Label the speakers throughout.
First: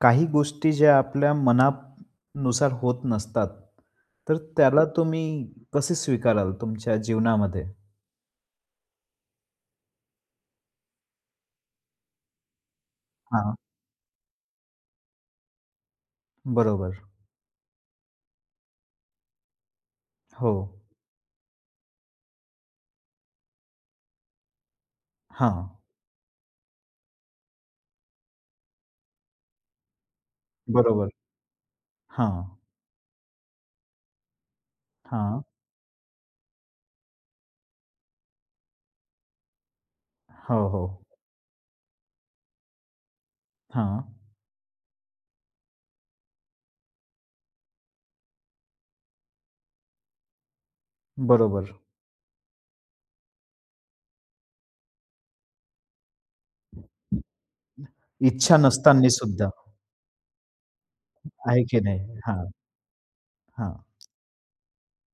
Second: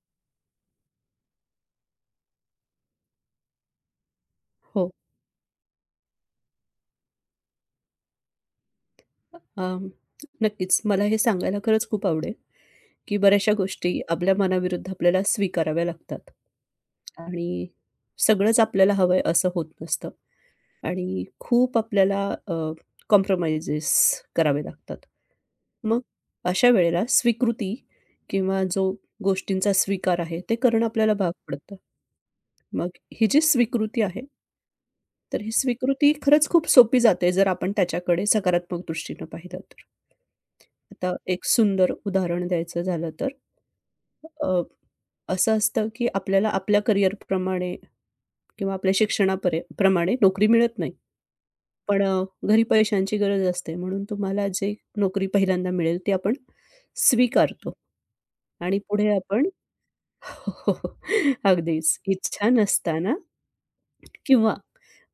Speaker 1: काही गोष्टी ज्या आपल्या मनानुसार होत नसतात, तर त्याला
Speaker 2: हो.
Speaker 1: तुम्ही कसे स्वीकाराल तुमच्या जीवनामध्ये?
Speaker 2: अं, नक्कीच. मला हे सांगायला खरंच खूप आवडेल, की बऱ्याचशा
Speaker 1: हां,
Speaker 2: गोष्टी आपल्या मनाविरुद्ध आपल्याला स्वीकाराव्या लागतात.
Speaker 1: बरोबर.
Speaker 2: आणि सगळंच आपल्याला हवंय असं होत नसतं
Speaker 1: हो.
Speaker 2: आणि खूप आपल्याला कॉम्प्रोमाइजेस करावे लागतात.
Speaker 1: हां,
Speaker 2: मग अशा वेळेला स्वीकृती किंवा जो गोष्टींचा स्वीकार आहे, ते करणं
Speaker 1: बरोबर.
Speaker 2: आपल्याला भाग पडतं.
Speaker 1: हां,
Speaker 2: मग ही जी स्वीकृती आहे तर
Speaker 1: हां.
Speaker 2: ही स्वीकृती खरंच खूप सोपी जाते, जर आपण त्याच्याकडे सकारात्मक दृष्टीनं पाहिलं तर.
Speaker 1: हो, हो.
Speaker 2: आता एक सुंदर उदाहरण द्यायचं झालं तर
Speaker 1: हां,
Speaker 2: अ, असं असतं, की आपल्याला आपल्या करिअरप्रमाणे किंवा आपल्या शिक्षणापरे प्रमाणे नोकरी मिळत नाही.
Speaker 1: बरोबर.
Speaker 2: पण घरी पैशांची गरज असते म्हणून तुम्हाला जे नोकरी पहिल्यांदा मिळेल ती आपण स्वीकारतो
Speaker 1: इच्छा
Speaker 2: आणि पुढे
Speaker 1: नसताना
Speaker 2: आपण
Speaker 1: सुद्धा
Speaker 2: हो,
Speaker 1: आहे की
Speaker 2: अगदीच
Speaker 1: नाही? हां,
Speaker 2: इच्छा नसताना
Speaker 1: हां.
Speaker 2: किंवा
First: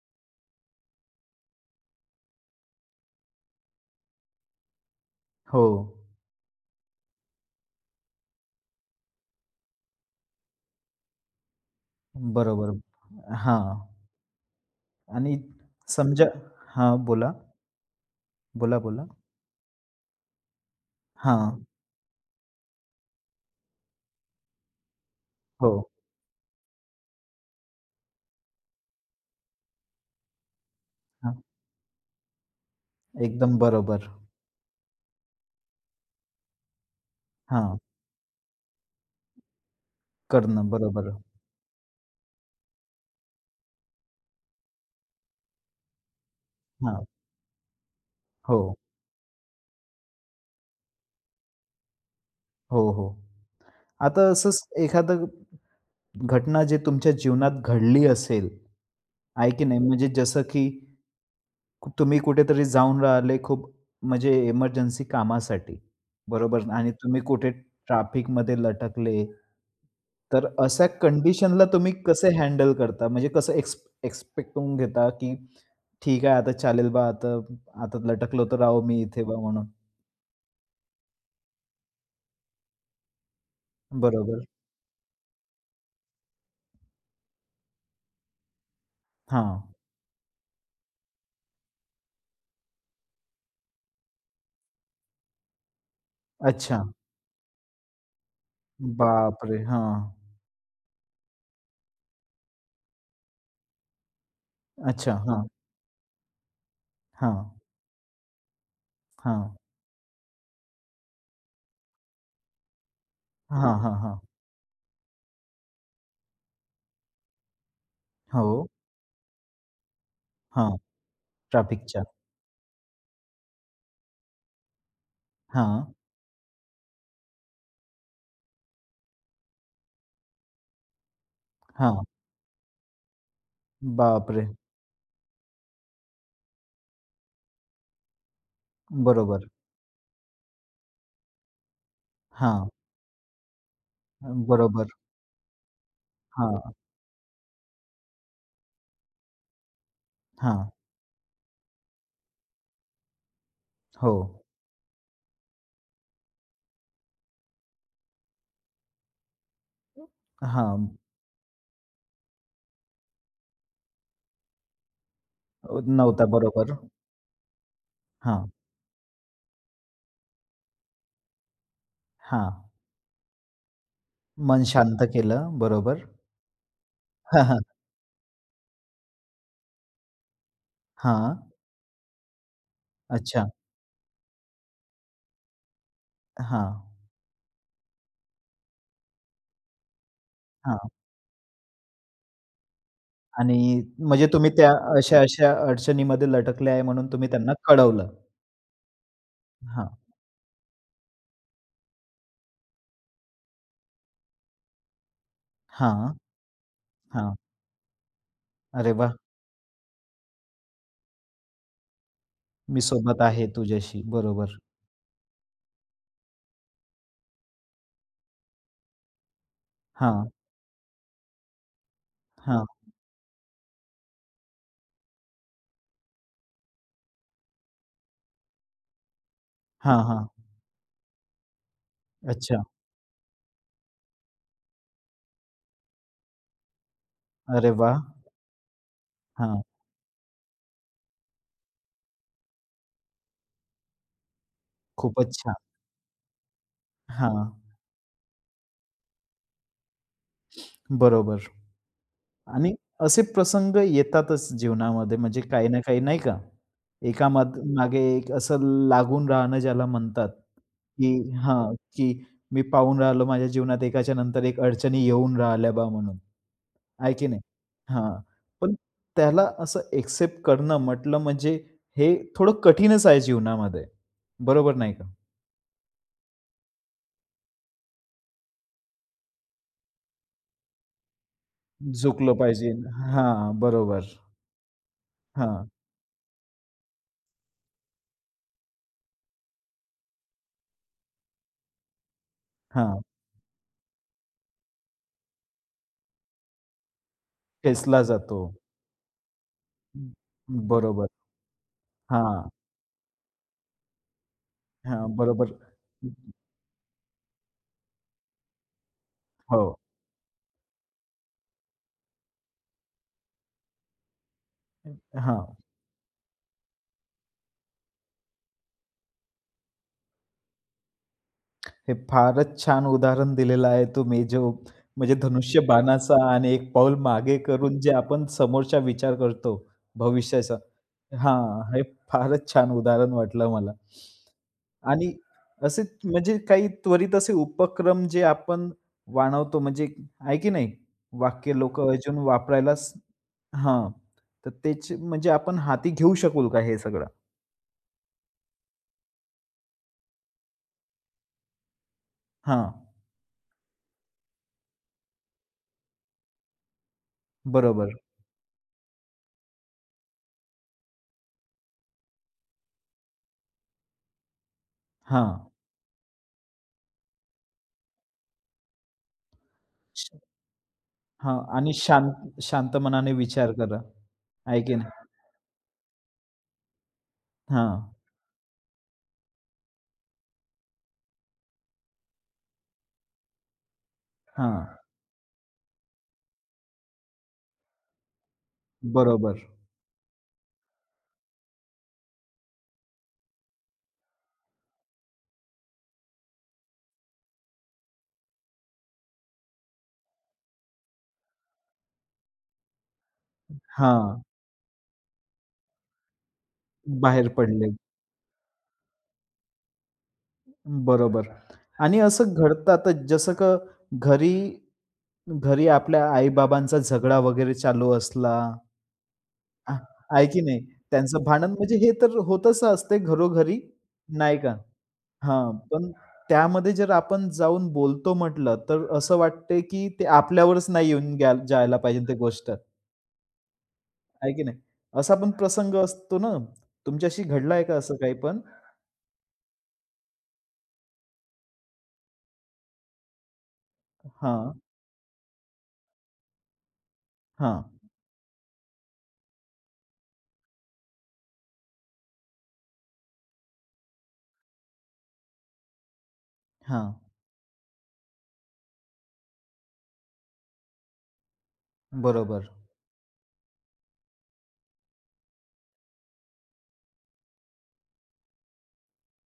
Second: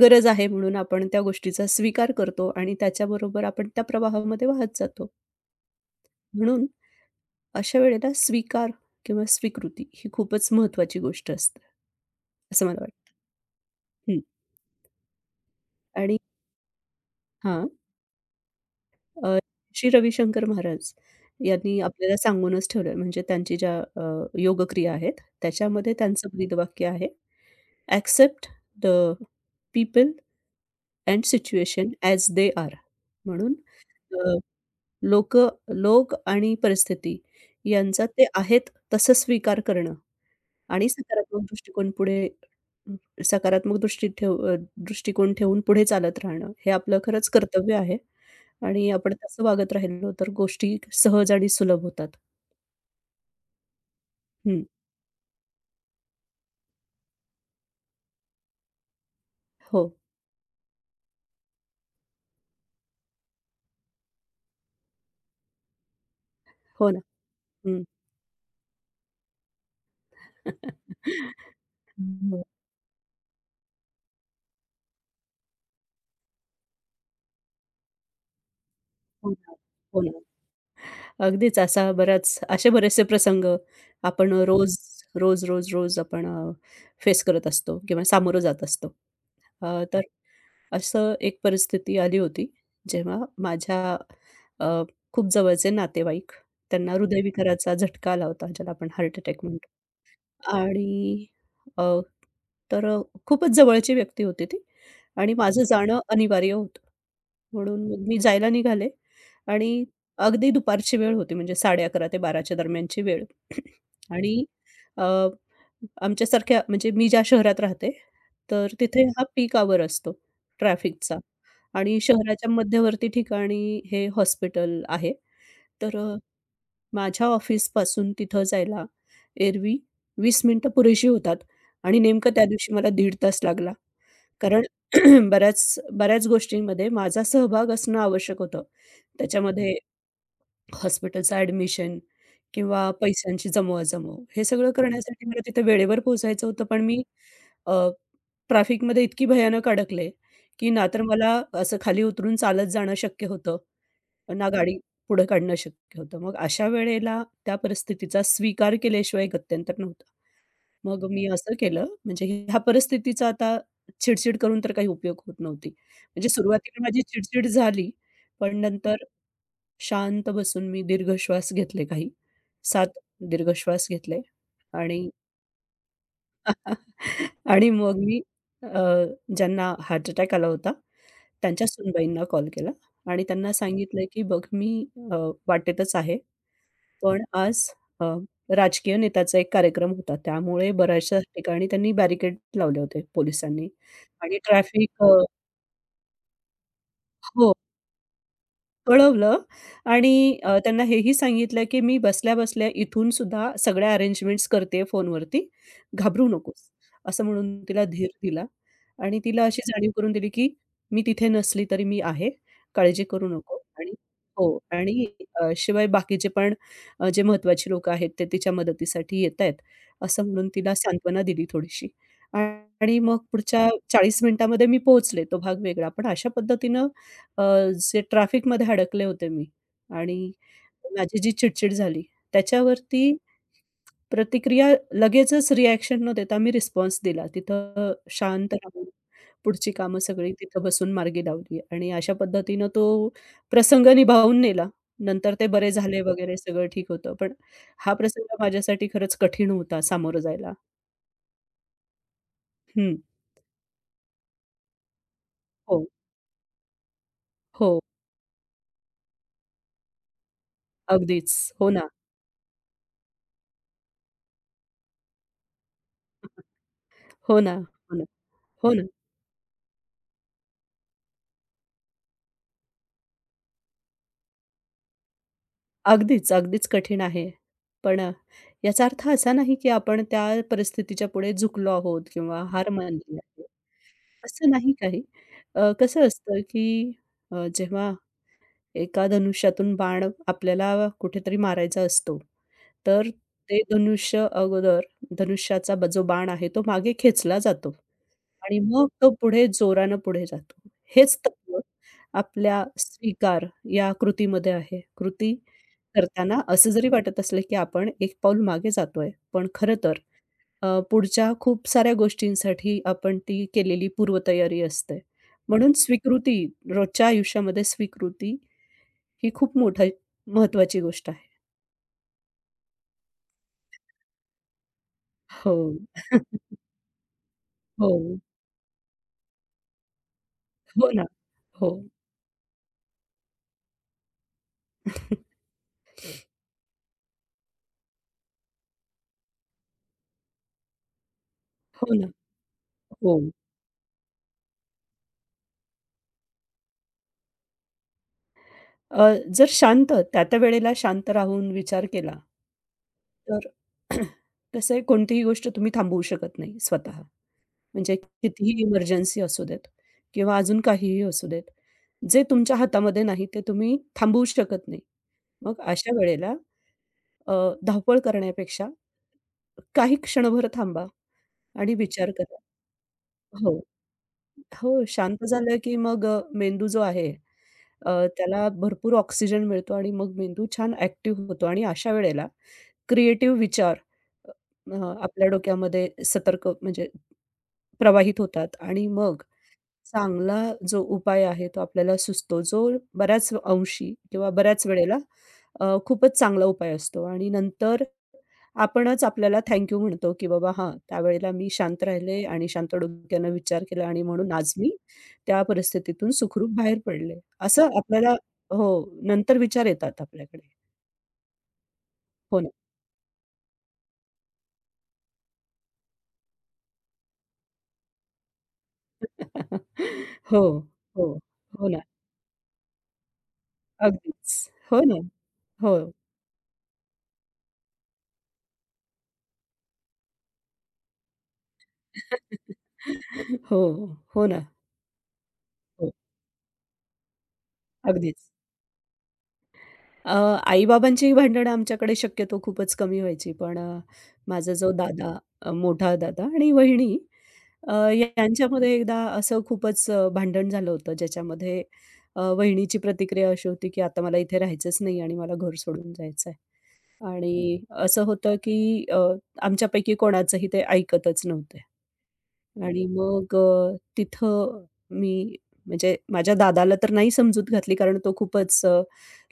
Speaker 2: गरज आहे म्हणून आपण त्या गोष्टीचा स्वीकार करतो आणि त्याच्याबरोबर आपण त्या प्रवाहामध्ये वाहत जातो.
Speaker 1: हो,
Speaker 2: म्हणून अशा वेळेला स्वीकार किंवा स्वीकृती ही खूपच महत्त्वाची गोष्ट असते, असं
Speaker 1: बरोबर.
Speaker 2: मला वाटतं.
Speaker 1: हां
Speaker 2: हं.
Speaker 1: आणि
Speaker 2: आणि
Speaker 1: समजा हां, बोला.
Speaker 2: हां.
Speaker 1: बोला, बोला.
Speaker 2: अ, श्री रविशंकर महाराज
Speaker 1: हां,
Speaker 2: यांनी आपल्याला सांगूनच ठेवलं आहे. म्हणजे त्यांची ज्या योगक्रिया आहेत,
Speaker 1: हो.
Speaker 2: त्याच्यामध्ये त्यांचं ब्रीदवाक्य आहे, "ॲक्सेप्ट द पीपल अँड
Speaker 1: हां,
Speaker 2: सिच्युएशन ॲज दे आर." म्हणून
Speaker 1: एकदम बरोबर.
Speaker 2: अ, लोकं लोक आणि परिस्थिती
Speaker 1: हां,
Speaker 2: यांचा ते आहेत तसं स्वीकार करणं
Speaker 1: करणं
Speaker 2: आणि
Speaker 1: बरोबर.
Speaker 2: सकारात्मक दृष्टिकोन पुढे सकारात्मक दृष्टिकोन ठेवून पुढे चालत राहणं, हे आपलं
Speaker 1: हां,
Speaker 2: खरंच कर्तव्य आहे.
Speaker 1: हो.
Speaker 2: आणि आपण तसं वागत राहिलो तर गोष्टी सहज आणि सुलभ होतात.
Speaker 1: हो, हो. आता असंच
Speaker 2: हं.
Speaker 1: एखादं घटना जे तुमच्या जीवनात घडली असेल, आहे की नाही?
Speaker 2: हो.
Speaker 1: म्हणजे जसं की तुम्ही कुठेतरी जाऊन राहिले खूप म्हणजे इमर्जन्सी कामासाठी, बरोबर?
Speaker 2: हो
Speaker 1: आणि
Speaker 2: ना.
Speaker 1: तुम्ही कुठे
Speaker 2: हं.
Speaker 1: ट्रॅफिकमध्ये लटकले, तर अशा कंडिशनला तुम्ही कसे
Speaker 2: हो.
Speaker 1: हँडल करता? म्हणजे कसं एक्स्पेक्ट करून घेता, की ठीक आहे आता चालेल बा आता आता लटकलो तर राहो मी इथे
Speaker 2: हो
Speaker 1: बा
Speaker 2: ना.
Speaker 1: म्हणून.
Speaker 2: हो ना. अगदीच असा बराच असे बरेचसे प्रसंग आपण
Speaker 1: बरोबर.
Speaker 2: रोज, रोज, रोज, रोज आपण फेस करत असतो किंवा सामोरं जात असतो.
Speaker 1: हां.
Speaker 2: तर असं एक परिस्थिती आली होती, जेव्हा माझ्या अ, खूप जवळचे नातेवाईक
Speaker 1: अच्छा.
Speaker 2: त्यांना हृदयविकाराचा झटका आला होता, ज्याला आपण हार्ट अटॅक
Speaker 1: बापरे! हां.
Speaker 2: आणि अ, तर खूपच जवळची व्यक्ती होती ती
Speaker 1: अच्छा.
Speaker 2: आणि
Speaker 1: हां.
Speaker 2: माझं जाणं अनिवार्य होतं.
Speaker 1: हां,
Speaker 2: म्हणून मग मी जायला निघाले
Speaker 1: हां.
Speaker 2: आणि अगदी दुपारची वेळ होती म्हणजे 11:30 ते 12:00 च्या दरम्यानची वेळ.
Speaker 1: हां, हां, हां.
Speaker 2: आणि अ, आमच्यासारख्या म्हणजे मी ज्या शहरात राहते, तर
Speaker 1: हो.
Speaker 2: तिथे हा पीक आवर असतो
Speaker 1: हां,
Speaker 2: ट्रॅफिकचा आणि
Speaker 1: ट्रॅफिकच्या.
Speaker 2: शहराच्या मध्यवर्ती ठिकाणी हे हॉस्पिटल आहे.
Speaker 1: हां,
Speaker 2: तर माझ्या ऑफिसपासून तिथं जायला एरवी 20 मिनिटं पुरेशी होतात आणि
Speaker 1: हां.
Speaker 2: नेमकं त्या दिवशी मला 1.5 तास लागला.
Speaker 1: बापरे!
Speaker 2: कारण बऱ्याच बऱ्याच गोष्टींमध्ये माझा सहभाग असणं आवश्यक होतं.
Speaker 1: बरोबर.
Speaker 2: त्याच्यामध्ये हॉस्पिटलचं ॲडमिशन
Speaker 1: हां,
Speaker 2: किंवा पैशांची जमवाजमव हे सगळं
Speaker 1: बरोबर.
Speaker 2: करण्यासाठी मला तिथे वेळेवर पोहोचायचं होतं.
Speaker 1: हां,
Speaker 2: पण मी अ, ट्रॅफिकमध्ये इतकी भयानक अडकले, की
Speaker 1: हां.
Speaker 2: ना तर मला असं खाली उतरून चालत जाणं शक्य होतं
Speaker 1: हो.
Speaker 2: ना गाडी पुढे काढणं शक्य होतं. मग अशा वेळेला त्या परिस्थितीचा स्वीकार केल्याशिवाय गत्यंतर नव्हतं.
Speaker 1: हां,
Speaker 2: मग मी असं केलं म्हणजे ह्या परिस्थितीचा आता चिडचिड करून तर काही उपयोग होत नव्हती.
Speaker 1: नव्हता.
Speaker 2: म्हणजे
Speaker 1: बरोबर.
Speaker 2: सुरुवातीला माझी चिडचिड झाली,
Speaker 1: हां,
Speaker 2: पण नंतर शांत बसून मी दीर्घ श्वास घेतले काही.
Speaker 1: हां.
Speaker 2: 7 दीर्घ श्वास घेतले
Speaker 1: मन शांत
Speaker 2: आणि
Speaker 1: केलं. बरोबर. हां, हां.
Speaker 2: आणि मग मी अ, ज्यांना हार्ट अटॅक आला होता
Speaker 1: हां.
Speaker 2: त्यांच्या सूनबाईंना कॉल केला आणि
Speaker 1: अच्छा.
Speaker 2: त्यांना सांगितलं, की "बघ मी अ, वाटेतच आहे."
Speaker 1: हां,
Speaker 2: पण आज अ, राजकीय नेत्याचा एक कार्यक्रम होता. त्यामुळे
Speaker 1: हां.
Speaker 2: बऱ्याचशा ठिकाणी त्यांनी बॅरिकेड लावले होते
Speaker 1: आणि
Speaker 2: पोलिसांनी
Speaker 1: म्हणजे
Speaker 2: आणि
Speaker 1: तुम्ही त्या
Speaker 2: ट्रॅफिक
Speaker 1: अशा-अशा अडचणीमध्ये लटकले आहे म्हणून तुम्ही
Speaker 2: हो,
Speaker 1: त्यांना कळवलं.
Speaker 2: कळवलं
Speaker 1: हां,
Speaker 2: आणि त्यांना हेही सांगितलं, की "मी बसल्या-बसल्या इथून सुद्धा सगळ्या अरेंजमेंट्स करते फोनवरती,
Speaker 1: हां,
Speaker 2: घाबरू नकोस." असं
Speaker 1: हां.
Speaker 2: म्हणून तिला धीर दिला
Speaker 1: अरे वाह!
Speaker 2: आणि तिला अशी जाणीव करून दिली, की मी तिथे नसली तरी मी आहे.
Speaker 1: मी
Speaker 2: काळजी
Speaker 1: सोबत
Speaker 2: करू
Speaker 1: आहे
Speaker 2: नको आणि
Speaker 1: तुझ्याशी. बरोबर.
Speaker 2: हो आणि शिवाय बाकीचे पण जे महत्त्वाची लोकं आहेत ते तिच्या मदतीसाठी येतायत, असं
Speaker 1: हां,
Speaker 2: म्हणून तिला सांत्वना दिली थोडीशी.
Speaker 1: हां.
Speaker 2: आणि मग पुढच्या 40 मिनिटामध्ये मी पोहोचले, तो भाग वेगळा. पण अशा पद्धतीनं अ, जे ट्रॅफिकमध्ये अडकले होते मी
Speaker 1: हां,
Speaker 2: आणि
Speaker 1: हां.
Speaker 2: माझी जी चिडचिड झाली
Speaker 1: अच्छा.
Speaker 2: त्याच्यावरती प्रतिक्रिया लगेचच रिएक्शन न देता मी रिस्पॉन्स दिला.
Speaker 1: अरे
Speaker 2: तिथं
Speaker 1: वाह!
Speaker 2: शांत राहून
Speaker 1: हां,
Speaker 2: पुढची कामं सगळी तिथं बसून मार्गी लावली आणि अशा पद्धतीनं तो प्रसंग निभावून नेला. नंतर
Speaker 1: खूपच
Speaker 2: ते
Speaker 1: छान.
Speaker 2: बरे झाले वगैरे सगळं ठीक होतं. पण
Speaker 1: हां,
Speaker 2: हा प्रसंग माझ्यासाठी खरंच कठीण होता सामोरं जायला.
Speaker 1: बरोबर आणि
Speaker 2: हं.
Speaker 1: असे प्रसंग येतातच जीवनामध्ये म्हणजे काही ना
Speaker 2: हो,
Speaker 1: काही नाही का? एका
Speaker 2: हो.
Speaker 1: मागे एक असं लागून राहणं ज्याला म्हणतात, की
Speaker 2: अगदीच. हो
Speaker 1: हां,
Speaker 2: ना,
Speaker 1: की मी पाहून राहिलो माझ्या जीवनात एकाच्या नंतर एक अडचणी येऊन राहिल्या बा म्हणून. आहे की
Speaker 2: हो
Speaker 1: नाही?
Speaker 2: ना, हो ना,
Speaker 1: हां,
Speaker 2: हो
Speaker 1: पण
Speaker 2: ना.
Speaker 1: त्याला असं एक्सेप्ट करणं म्हटलं म्हणजे हे थोडं कठीणच आहे जीवनामध्ये. बरोबर नाही का?
Speaker 2: अगदीच, अगदीच कठीण आहे. पण याचा अर्थ असा नाही, की आपण त्या परिस्थितीच्या पुढे झुकलो आहोत
Speaker 1: झुकलं
Speaker 2: किंवा हार
Speaker 1: पाहिजे.
Speaker 2: मानली आहे.
Speaker 1: हां, बरोबर.
Speaker 2: असं नाही काही.
Speaker 1: हां,
Speaker 2: कसं असतं, की जेव्हा एका धनुष्यातून बाण आपल्याला कुठेतरी मारायचा असतो,
Speaker 1: हां,
Speaker 2: तर ते धनुष्य अगोदर धनुष्याचा जो बाण आहे, तो मागे खेचला जातो.
Speaker 1: ठेचला जातो.
Speaker 2: आणि मग तो पुढे जोरानं पुढे जातो.
Speaker 1: बरोबर.
Speaker 2: हेच तत्त्व
Speaker 1: हां,
Speaker 2: आपल्या स्वीकार या कृतीमध्ये आहे.
Speaker 1: हां,
Speaker 2: कृती
Speaker 1: बरोबर.
Speaker 2: करताना असं जरी वाटत असलं, की आपण एक पाऊल मागे जातोय, पण खरं
Speaker 1: हो.
Speaker 2: तर पुढच्या खूप साऱ्या गोष्टींसाठी आपण ती केलेली पूर्वतयारी असते.
Speaker 1: हां.
Speaker 2: म्हणून स्वीकृती रोजच्या आयुष्यामध्ये स्वीकृती ही खूप मोठी महत्त्वाची गोष्ट आहे.
Speaker 1: हे फारच छान उदाहरण दिलेलं आहे तुम्ही. जो म्हणजे
Speaker 2: हो,
Speaker 1: धनुष्यबाणाचा आणि एक पाऊल मागे करून जे
Speaker 2: हो,
Speaker 1: आपण समोरचा विचार करतो भविष्याचा.
Speaker 2: हो ना. हो,
Speaker 1: हां, हे फारच छान उदाहरण वाटलं मला. आणि असे म्हणजे काही त्वरित असे उपक्रम जे आपण जाणवतो म्हणजे आहे की नाही? वाक्य लोकं
Speaker 2: हो ना.
Speaker 1: अजून वापरायलाच
Speaker 2: हो.
Speaker 1: हां. तर तेच म्हणजे आपण हाती घेऊ शकू का हे सगळं?
Speaker 2: अ, जर शांत त्या-त्या वेळेला शांत राहून विचार केला
Speaker 1: हां,
Speaker 2: तर कसं आहे कोणतीही गोष्ट तुम्ही थांबवू शकत नाही स्वतः.
Speaker 1: बरोबर.
Speaker 2: म्हणजे कितीही इमर्जन्सी असू देत किंवा अजून काहीही असू देत. जे तुमच्या हातामध्ये नाही ते तुम्ही थांबवू शकत नाही.
Speaker 1: हां.
Speaker 2: मग अशा वेळेला अ, धावपळ करण्यापेक्षा काही क्षणभर थांबा
Speaker 1: हां आणि
Speaker 2: आणि विचार करा.
Speaker 1: शांत शांत मनाने विचार
Speaker 2: हो.
Speaker 1: करा. आहे की
Speaker 2: हो,
Speaker 1: नाही?
Speaker 2: शांत झालं की मग मेंदू जो आहे
Speaker 1: हां,
Speaker 2: अ, त्याला भरपूर ऑक्सिजन मिळतो आणि मग मेंदू छान ॲक्टिव्ह होतो आणि अशा वेळेला क्रिएटिव्ह विचार अ, अ,
Speaker 1: हां.
Speaker 2: आपल्या डोक्यामध्ये सतर्क म्हणजे प्रवाहित होतात आणि मग
Speaker 1: बरोबर.
Speaker 2: चांगला जो उपाय आहे तो आपल्याला सुचतो, जो बऱ्याच अंशी किंवा बऱ्याच वेळेला खूपच चांगला उपाय असतो आणि नंतर आपणच आपल्याला थँक यू म्हणतो, की बाबा हां, त्यावेळेला मी शांत राहिले आणि शांत डोक्यानं विचार केला आणि
Speaker 1: हां,
Speaker 2: म्हणून आज मी त्या परिस्थितीतून सुखरूप बाहेर पडले.
Speaker 1: बाहेर पडले.
Speaker 2: असं आपल्याला हो, नंतर विचार येतात आपल्याकडे.
Speaker 1: बरोबर आणि असं
Speaker 2: हो ना.
Speaker 1: घडतं आता जसं का घरी घरी आपल्या आई-बाबांचा झगडा वगैरे चालू असला आ आहे
Speaker 2: हो,
Speaker 1: की नाही?
Speaker 2: हो,
Speaker 1: त्यांचं भांडण
Speaker 2: हो
Speaker 1: म्हणजे
Speaker 2: ना.
Speaker 1: हे तर होतच असते घरोघरी,
Speaker 2: अगदीच.
Speaker 1: नाही का?
Speaker 2: हो ना.
Speaker 1: हां,
Speaker 2: हो.
Speaker 1: पण त्यामध्ये जर आपण जाऊन बोलतो म्हटलं, तर असं वाटते की ते आपल्यावरच नाही येऊन ग्या जायला पाहिजे ते गोष्ट.
Speaker 2: हो, हो
Speaker 1: आहे की
Speaker 2: ना.
Speaker 1: नाही? असा पण प्रसंग
Speaker 2: हो,
Speaker 1: असतो ना, तुमच्याशी घडलाय का असं काही
Speaker 2: अगदीच.
Speaker 1: पण?
Speaker 2: अ, आई-बाबांचीही भांडणं आमच्याकडे शक्यतो खूपच कमी व्हायची. पण माझा
Speaker 1: हां,
Speaker 2: जो दादा, मोठा दादा आणि वहिनी
Speaker 1: हां,
Speaker 2: अ, यांच्यामध्ये एकदा असं खूपच भांडण झालं होतं, ज्याच्यामध्ये वहिनीची प्रतिक्रिया अशी होती, की "आता मला इथे राहायचंच नाही आणि मला घर सोडून जायचं आहे."
Speaker 1: हां.
Speaker 2: आणि असं होतं, की आमच्यापैकी कोणाचंही ते ऐकतच नव्हते.
Speaker 1: बरोबर.
Speaker 2: आणि मग तिथं मी म्हणजे माझ्या दादाला तर नाही समजूत घातली कारण तो खूपच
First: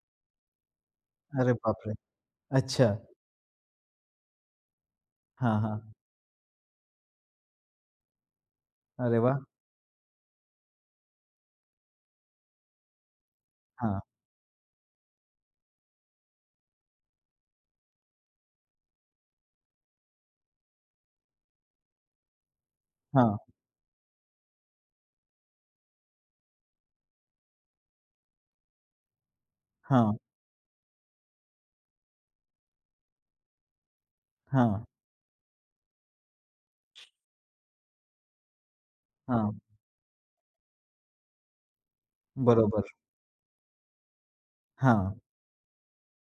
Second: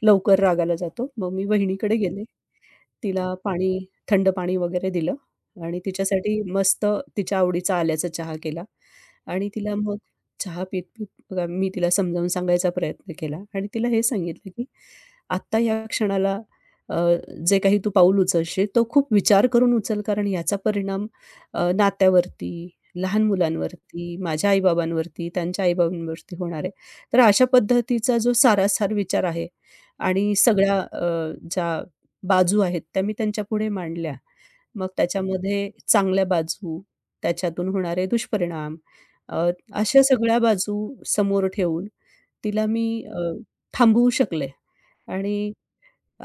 Speaker 2: लवकर रागाला जातो. मग मी
Speaker 1: अरे बापरे!
Speaker 2: बहिणीकडे गेले
Speaker 1: अच्छा.
Speaker 2: तिला पाणी, थंड पाणी वगैरे दिलं
Speaker 1: हां,
Speaker 2: आणि
Speaker 1: हां.
Speaker 2: तिच्यासाठी मस्त तिच्या आवडीचा आल्याचा चहा केला
Speaker 1: अरे वाह!
Speaker 2: आणि तिला मग चहा पीत-पीत बघा मी तिला समजावून सांगायचा प्रयत्न केला आणि तिला
Speaker 1: हां,
Speaker 2: हे सांगितलं, की "आत्ता या क्षणाला अ, जे काही तू पाऊल उचलशील, तो खूप विचार करून उचल, कारण याचा परिणाम नात्यावरती, लहान
Speaker 1: हां,
Speaker 2: मुलांवरती, माझ्या आई-बाबांवरती, त्यांच्या आई-बाबांवरती होणार आहे." तर अशा पद्धतीचा जो सारासार विचार आहे
Speaker 1: हां,
Speaker 2: आणि सगळ्या ज्या बाजू आहेत त्या मी त्यांच्यापुढे मांडल्या.
Speaker 1: हां,
Speaker 2: मग त्याच्यामध्ये चांगल्या बाजू, त्याच्यातून होणारे दुष्परिणाम अ,
Speaker 1: हां.
Speaker 2: अशा सगळ्या बाजू समोर ठेवून तिला
Speaker 1: बरोबर.
Speaker 2: मी थांबवू शकले
Speaker 1: हां,
Speaker 2: आणि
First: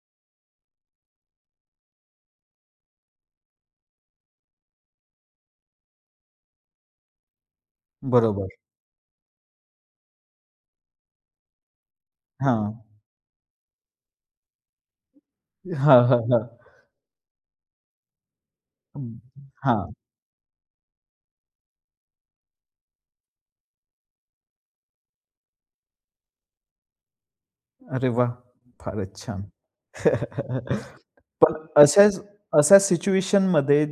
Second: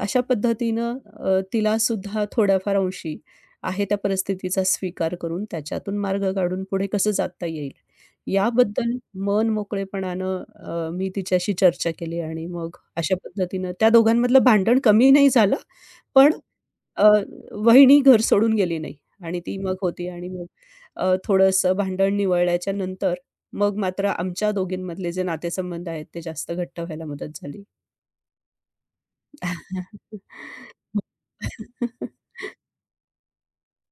Speaker 2: अशा पद्धतीनं तिलासुद्धा थोड्याफार अंशी आहे त्या परिस्थितीचा स्वीकार करून त्याच्यातून मार्ग काढून पुढे कसं जाता येईल,
Speaker 1: बरोबर.
Speaker 2: याबद्दल मन मोकळेपणानं मी तिच्याशी चर्चा केली आणि
Speaker 1: हां.
Speaker 2: मग अशा पद्धतीनं त्या दोघांमधलं भांडण कमी नाही झालं,
Speaker 1: हां, हां,
Speaker 2: पण
Speaker 1: हां.
Speaker 2: अ, वहिनी घर सोडून गेली नाही
Speaker 1: हं.
Speaker 2: आणि ती मग
Speaker 1: हां.
Speaker 2: होती आणि मग थोडंसं भांडण निवळल्याच्या नंतर मग मात्र आमच्या दोघींमधले जे नातेसंबंध आहेत ते जास्त घट्ट व्हायला मदत झाली.
Speaker 1: अरे वाह! फारच छान.
Speaker 2: हो.
Speaker 1: पण अशाच अशा सिच्युएशनमध्ये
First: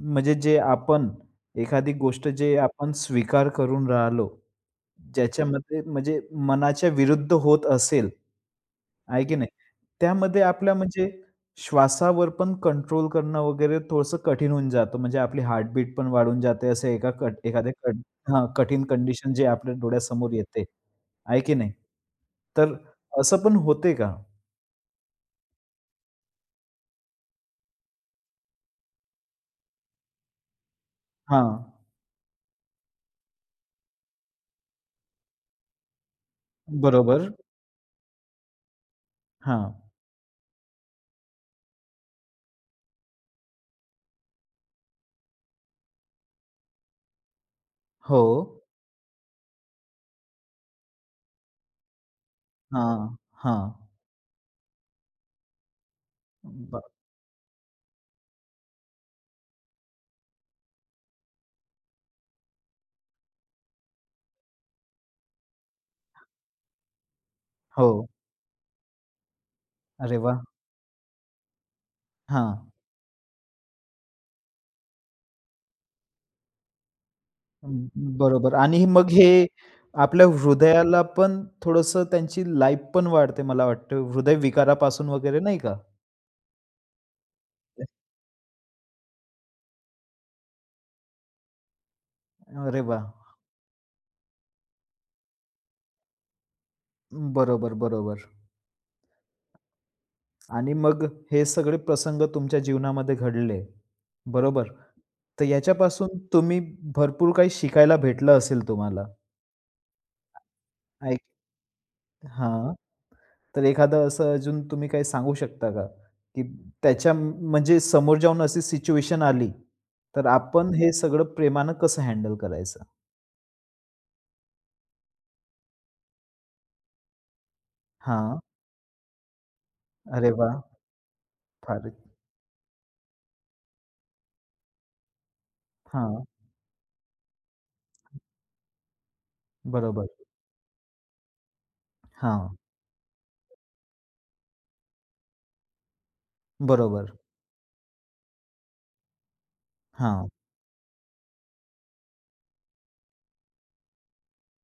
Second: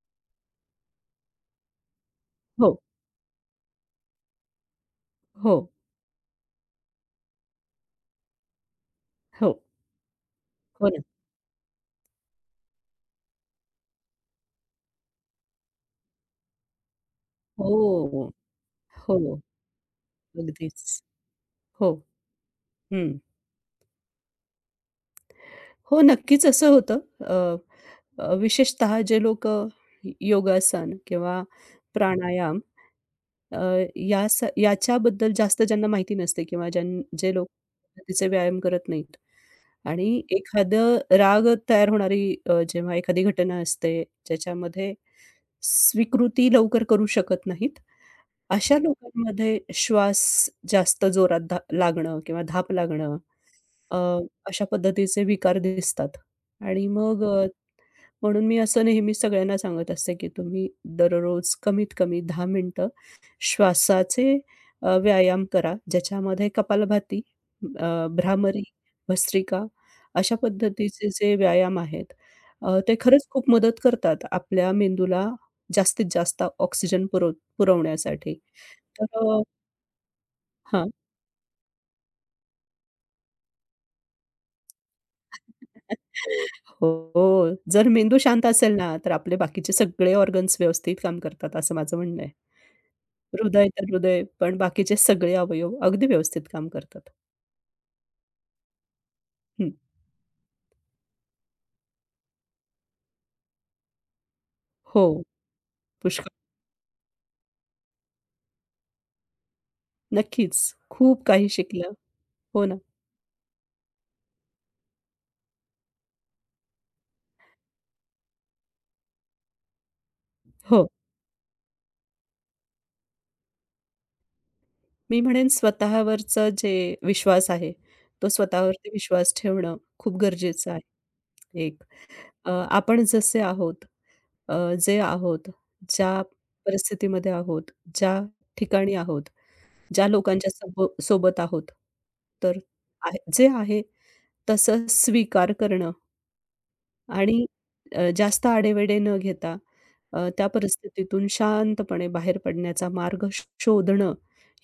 Speaker 1: म्हणजे जे आपण एखादी गोष्ट जे
Speaker 2: हो,
Speaker 1: आपण स्वीकार करून राहिलो
Speaker 2: हो,
Speaker 1: ज्याच्यामध्ये म्हणजे मनाच्या विरुद्ध होत असेल, आहे की नाही?
Speaker 2: हो,
Speaker 1: त्यामध्ये आपल्या
Speaker 2: हो ना.
Speaker 1: म्हणजे श्वासावर पण कंट्रोल करणं वगैरे थोडंसं कठीण होऊन जातं. म्हणजे आपली हार्टबीट पण वाढून जाते असं एका कट एखाद्या कट
Speaker 2: हो,
Speaker 1: हां, कठीण कंडिशन
Speaker 2: हो.
Speaker 1: जे आपल्या डोळ्यासमोर येते,
Speaker 2: अगदीच.
Speaker 1: आहे की नाही?
Speaker 2: हो,
Speaker 1: तर
Speaker 2: हं.
Speaker 1: असं पण होते का?
Speaker 2: हो, नक्कीच असं होतं. अ, अ, विशेषतः जे लोकं योगासन किंवा
Speaker 1: हां,
Speaker 2: प्राणायाम अ, या स याच्याबद्दल जास्त ज्यांना माहिती नसते किंवा
Speaker 1: बरोबर.
Speaker 2: जे लोक पद्धतीचे व्यायाम करत नाहीत
Speaker 1: हां.
Speaker 2: आणि एखादं राग तयार होणारी जेव्हा एखादी घटना असते, ज्याच्यामध्ये स्वीकृती लवकर करू शकत नाहीत.
Speaker 1: हो.
Speaker 2: अशा लोकांमध्ये श्वास जास्त जोरात धा लागणं किंवा धाप
Speaker 1: हां,
Speaker 2: लागणं
Speaker 1: हां.
Speaker 2: अ, अशा पद्धतीचे विकार दिसतात
Speaker 1: ब
Speaker 2: आणि मग म्हणून मी असं नेहमी सगळ्यांना सांगत असते, की तुम्ही दररोज कमीत कमी 10 मिनिटं श्वासाचे व्यायाम करा. ज्याच्यामध्ये कपालभाती,
Speaker 1: हो.
Speaker 2: भ्रामरी, भस्त्रिका
Speaker 1: अरे
Speaker 2: अशा
Speaker 1: वाह!
Speaker 2: पद्धतीचे जे व्यायाम आहेत
Speaker 1: हां.
Speaker 2: ते खरंच खूप मदत करतात आपल्या मेंदूला जास्तीत जास्त ऑक्सिजन पुरवण्यासाठी.
Speaker 1: बरोबर आणि मग
Speaker 2: तर
Speaker 1: हे आपल्या
Speaker 2: हां.
Speaker 1: हृदयाला पण थोडंसं त्यांची लाईफ पण वाढते मला वाटतं हृदय विकारापासून वगैरे नाही का?
Speaker 2: हो. जर मेंदू शांत असेल ना, तर आपले बाकीचे सगळे ऑर्गन्स व्यवस्थित काम करतात, असं माझं म्हणणं आहे.
Speaker 1: अरे वाह!
Speaker 2: हृदय तर हृदय, पण बाकीचे सगळे अवयव अगदी व्यवस्थित काम करतात.
Speaker 1: बरोबर, बरोबर
Speaker 2: हं.
Speaker 1: आणि मग हे सगळे प्रसंग तुमच्या जीवनामध्ये घडले, बरोबर?
Speaker 2: हो,
Speaker 1: तर याच्यापासून
Speaker 2: पुष्कळ.
Speaker 1: तुम्ही भरपूर काही शिकायला भेटलं असेल तुम्हाला.
Speaker 2: नक्कीच.
Speaker 1: ऐक
Speaker 2: खूप काही शिकलं. हो
Speaker 1: हां.
Speaker 2: ना.
Speaker 1: तर एखादं असं अजून तुम्ही काही सांगू शकता का? की त्याच्या म्हणजे समोर जाऊन अशी सिच्युएशन आली, तर आपण
Speaker 2: हो.
Speaker 1: हे सगळं प्रेमानं कसं हँडल करायचं?
Speaker 2: मी म्हणेन स्वतःवरचं जे विश्वास आहे, तो
Speaker 1: हां.
Speaker 2: स्वतःवरती विश्वास ठेवणं खूप
Speaker 1: अरे वाह!
Speaker 2: गरजेचं आहे एक.
Speaker 1: फार
Speaker 2: आपण जसे आहोत, जे आहोत, ज्या
Speaker 1: हां.
Speaker 2: परिस्थितीमध्ये आहोत, ज्या ठिकाणी आहोत ज्या
Speaker 1: बरोबर.
Speaker 2: लोकांच्या सोबत आहोत.
Speaker 1: हां.
Speaker 2: तर आहे जे आहे तसं स्वीकार करणं
Speaker 1: बरोबर.
Speaker 2: आणि जास्त आढेवेढे न घेता
Speaker 1: हां.
Speaker 2: त्या परिस्थितीतून शांतपणे बाहेर पडण्याचा मार्ग शोधणं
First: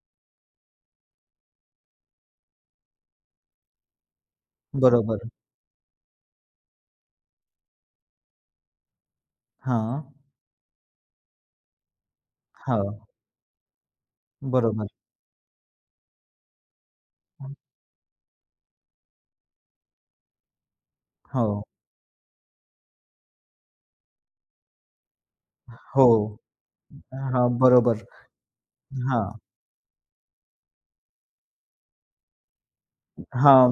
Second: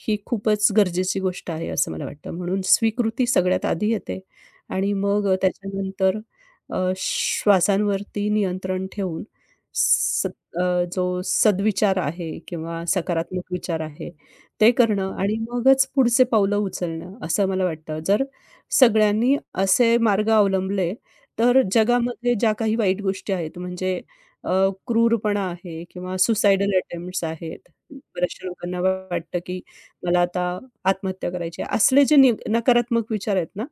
Speaker 2: ही खूपच गरजेची गोष्ट आहे, असं मला वाटतं. म्हणून स्वीकृती सगळ्यात आधी येते आणि मग
Speaker 1: बरोबर.
Speaker 2: त्याच्यानंतर श्वासांवरती नियंत्रण ठेवून
Speaker 1: हां.
Speaker 2: स जो सद्विचार आहे किंवा
Speaker 1: हां.
Speaker 2: सकारात्मक विचार आहे, ते
Speaker 1: बरोबर.
Speaker 2: करणं आणि मगच पुढचे पावलं उचलणं, असं
Speaker 1: हो.
Speaker 2: मला वाटतं. जर सगळ्यांनी असे मार्ग अवलंबले तर जगामध्ये ज्या काही वाईट गोष्टी आहेत म्हणजे अ, क्रूरपणा आहे
Speaker 1: हो.
Speaker 2: किंवा सुसाइडल अटेम्प्ट्स
Speaker 1: हां.
Speaker 2: आहेत.
Speaker 1: बरोबर.
Speaker 2: बऱ्याचशा लोकांना
Speaker 1: हां.
Speaker 2: वाटतं, की मला आता आत्महत्या करायची आहे. असले जे नकारात्मक विचार आहेत ना,
Speaker 1: हां.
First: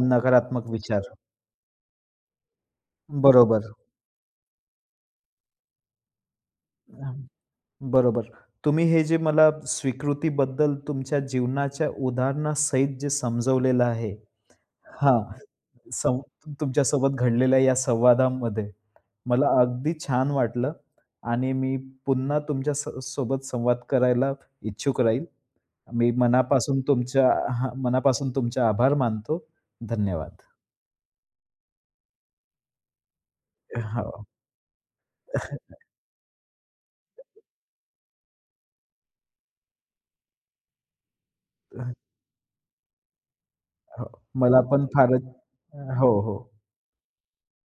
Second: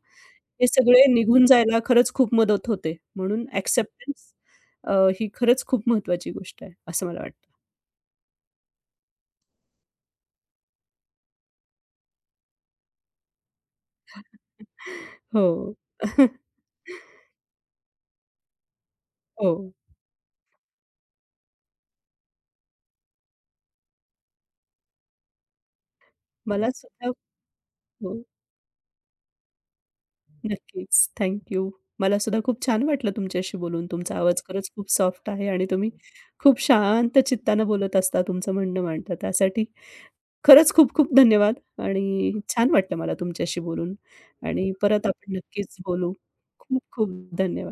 Speaker 2: हे
Speaker 1: नकारात्मक
Speaker 2: सगळे
Speaker 1: विचार.
Speaker 2: निघून जायला खरंच खूप मदत होते. म्हणून
Speaker 1: बरोबर.
Speaker 2: एक्सेप्टन्स अ, ही खरंच खूप महत्त्वाची गोष्ट आहे, असं मला वाटतं.
Speaker 1: बरोबर. तुम्ही हे जे मला स्वीकृतीबद्दल तुमच्या जीवनाच्या उदाहरणासहित जे समजवलेलं आहे हां,
Speaker 2: हो.
Speaker 1: सं तुमच्यासोबत घडलेल्या या संवादामध्ये मला
Speaker 2: हो.
Speaker 1: अगदी छान वाटलं आणि मी पुन्हा तुमच्या सोबत संवाद करायला इच्छुक राहील. मी
Speaker 2: मला
Speaker 1: मनापासून
Speaker 2: सुद्धा
Speaker 1: तुमच्या हां,
Speaker 2: हो.
Speaker 1: मनापासून तुमचे आभार मानतो. धन्यवाद.
Speaker 2: नक्कीच. Thank you. मला सुद्धा खूप छान वाटलं तुमच्याशी बोलून. तुमचा
Speaker 1: हो.
Speaker 2: आवाज खरंच खूप सॉफ्ट आहे आणि तुम्ही खूप शांत चित्तानं बोलत असता, तुमचं म्हणणं मांडता. त्यासाठी खरंच खूप खूप धन्यवाद आणि छान वाटलं मला तुमच्याशी बोलून
Speaker 1: हो. मला
Speaker 2: आणि
Speaker 1: पण
Speaker 2: परत
Speaker 1: फारच
Speaker 2: आपण नक्कीच
Speaker 1: हो,
Speaker 2: बोलू.
Speaker 1: हो.
Speaker 2: खूप खूप धन्यवाद.